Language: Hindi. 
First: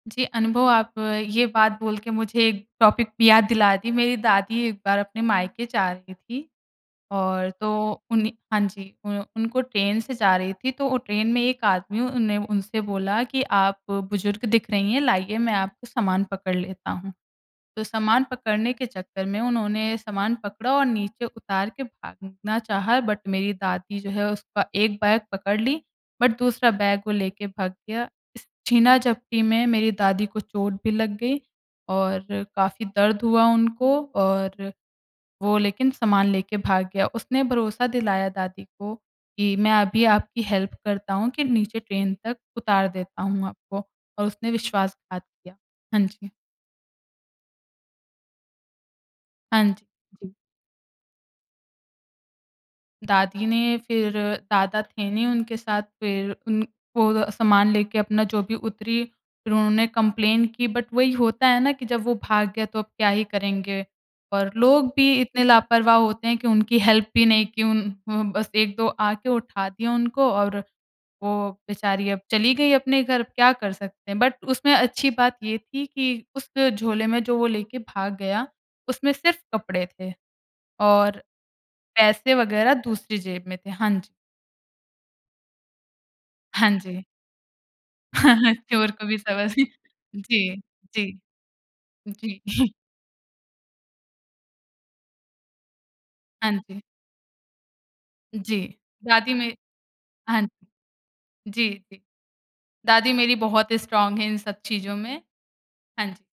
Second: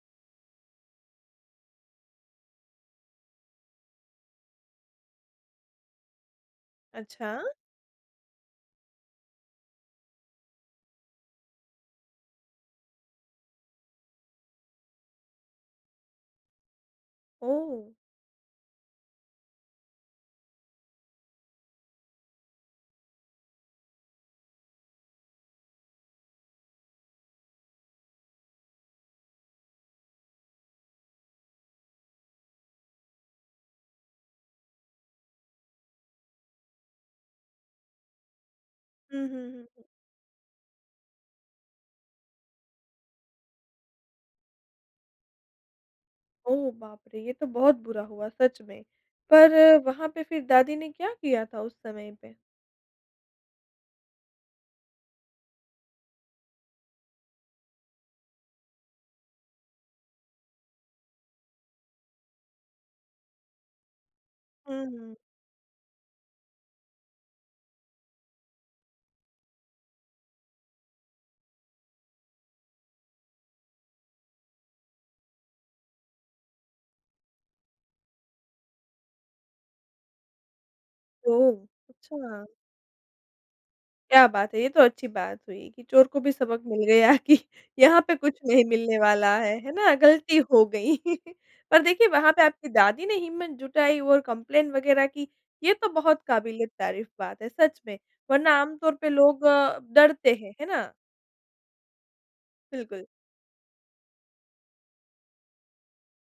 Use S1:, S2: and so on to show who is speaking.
S1: जी, अनुभव आप ये बात बोल के मुझे एक टॉपिक पे याद दिला दी, मेरी दादी एक बार अपने मायके जा रहीं थीं।
S2: अच्छा।
S1: और तो उन्ह हाँ जी, उ उनको ट्रेन से जा रही थीं, तो ओ ट्रेन में एक आदमी उन ने उनसे बोला कि, "आप बुज़ुर्ग दिख रही हैं, लाइए मैं आपका सामान पकड़ लेता हूँ।" तो
S2: ओह!
S1: सामान पकड़ने के चक्कर में, उन्होंने सामान पकड़ा और नीचे उतार के भागना चाहा, बट मेरी दादी जो है, उसका 1 बैग पकड़ लीं, बट दूसरा बैग वो लेके भाग गया, इस छीना-झपटी में मेरी दादी को चोट भी लग गई, और काफ़ी दर्द हुआ उनको और वो लेकिन सामान लेके भाग गया। उसने भरोसा दिलाया दादी को,
S2: हुँ, हुँ,
S1: कि
S2: हुँ।
S1: मैं अभी आपकी हेल्प करता हूँ, कि नीचे ट्रेन तक उतार देता हूँ आपको, और उसने विश्वासघात किया। हाँ जी।
S2: ओह बाप रे! ये तो बहुत बुरा हुआ, सच में। पर
S1: हाँ जी,
S2: वहाँ पे
S1: जी।
S2: फिर दादी ने क्या किया था, उस समय पे?
S1: दादी ने फिर दादा थे नहीं उनके साथ, फिर उन वो अ, सामान लेके अपना जो भी उतरीं, फिर उन्होंने कंप्लेन की बट वही होता है ना, कि जब वो भाग गया, तो अब क्या ही करेंगे? और
S2: हुँ,
S1: लोग भी
S2: हुँ।
S1: इतने लापरवाह होते हैं कि उनकी हेल्प भी नहीं की, उन अ, बस 1-2 आके उठा दिया उनको और वो बेचारी, अब चली गईं अपने घर, अब क्या कर सकते हैं? बट उसमें अच्छी बात ये थी कि उस झोले में, जो वो लेके भाग गया, उसमें सिर्फ़ कपड़े थे और
S2: ओह,
S1: पैसे
S2: अच्छा।
S1: वग़ैरह दूसरी जेब में थे, हाँ जी।
S2: क्या बात है! ये तो अच्छी बात हुई कि चोर को भी सबक
S1: हाँ
S2: मिल
S1: जी।
S2: गया कि यहाँ पे कुछ नहीं
S1: चोर
S2: मिलने
S1: को भी
S2: वाला
S1: समझ
S2: है, है ना? गलती
S1: जी,
S2: हो गई।
S1: जी,
S2: पर देखिए, वहाँ
S1: जी।
S2: पे आपकी दादी ने हिम्मत जुटाई और कंप्लेंट वगैरह की, ये तो बहुत
S1: हाँ
S2: काबिलियत
S1: जी।
S2: तारीफ़ बात है, सच में। वरना
S1: जी,
S2: आम तौर पे
S1: दादी
S2: लोग
S1: मे
S2: अ, डरते
S1: हाँ
S2: हैं, है ना?
S1: जी, जी।
S2: बिल्कुल।
S1: दादी मेरी बहुत स्ट्राँग हैं, इन सब चीजों में। हाँ जी।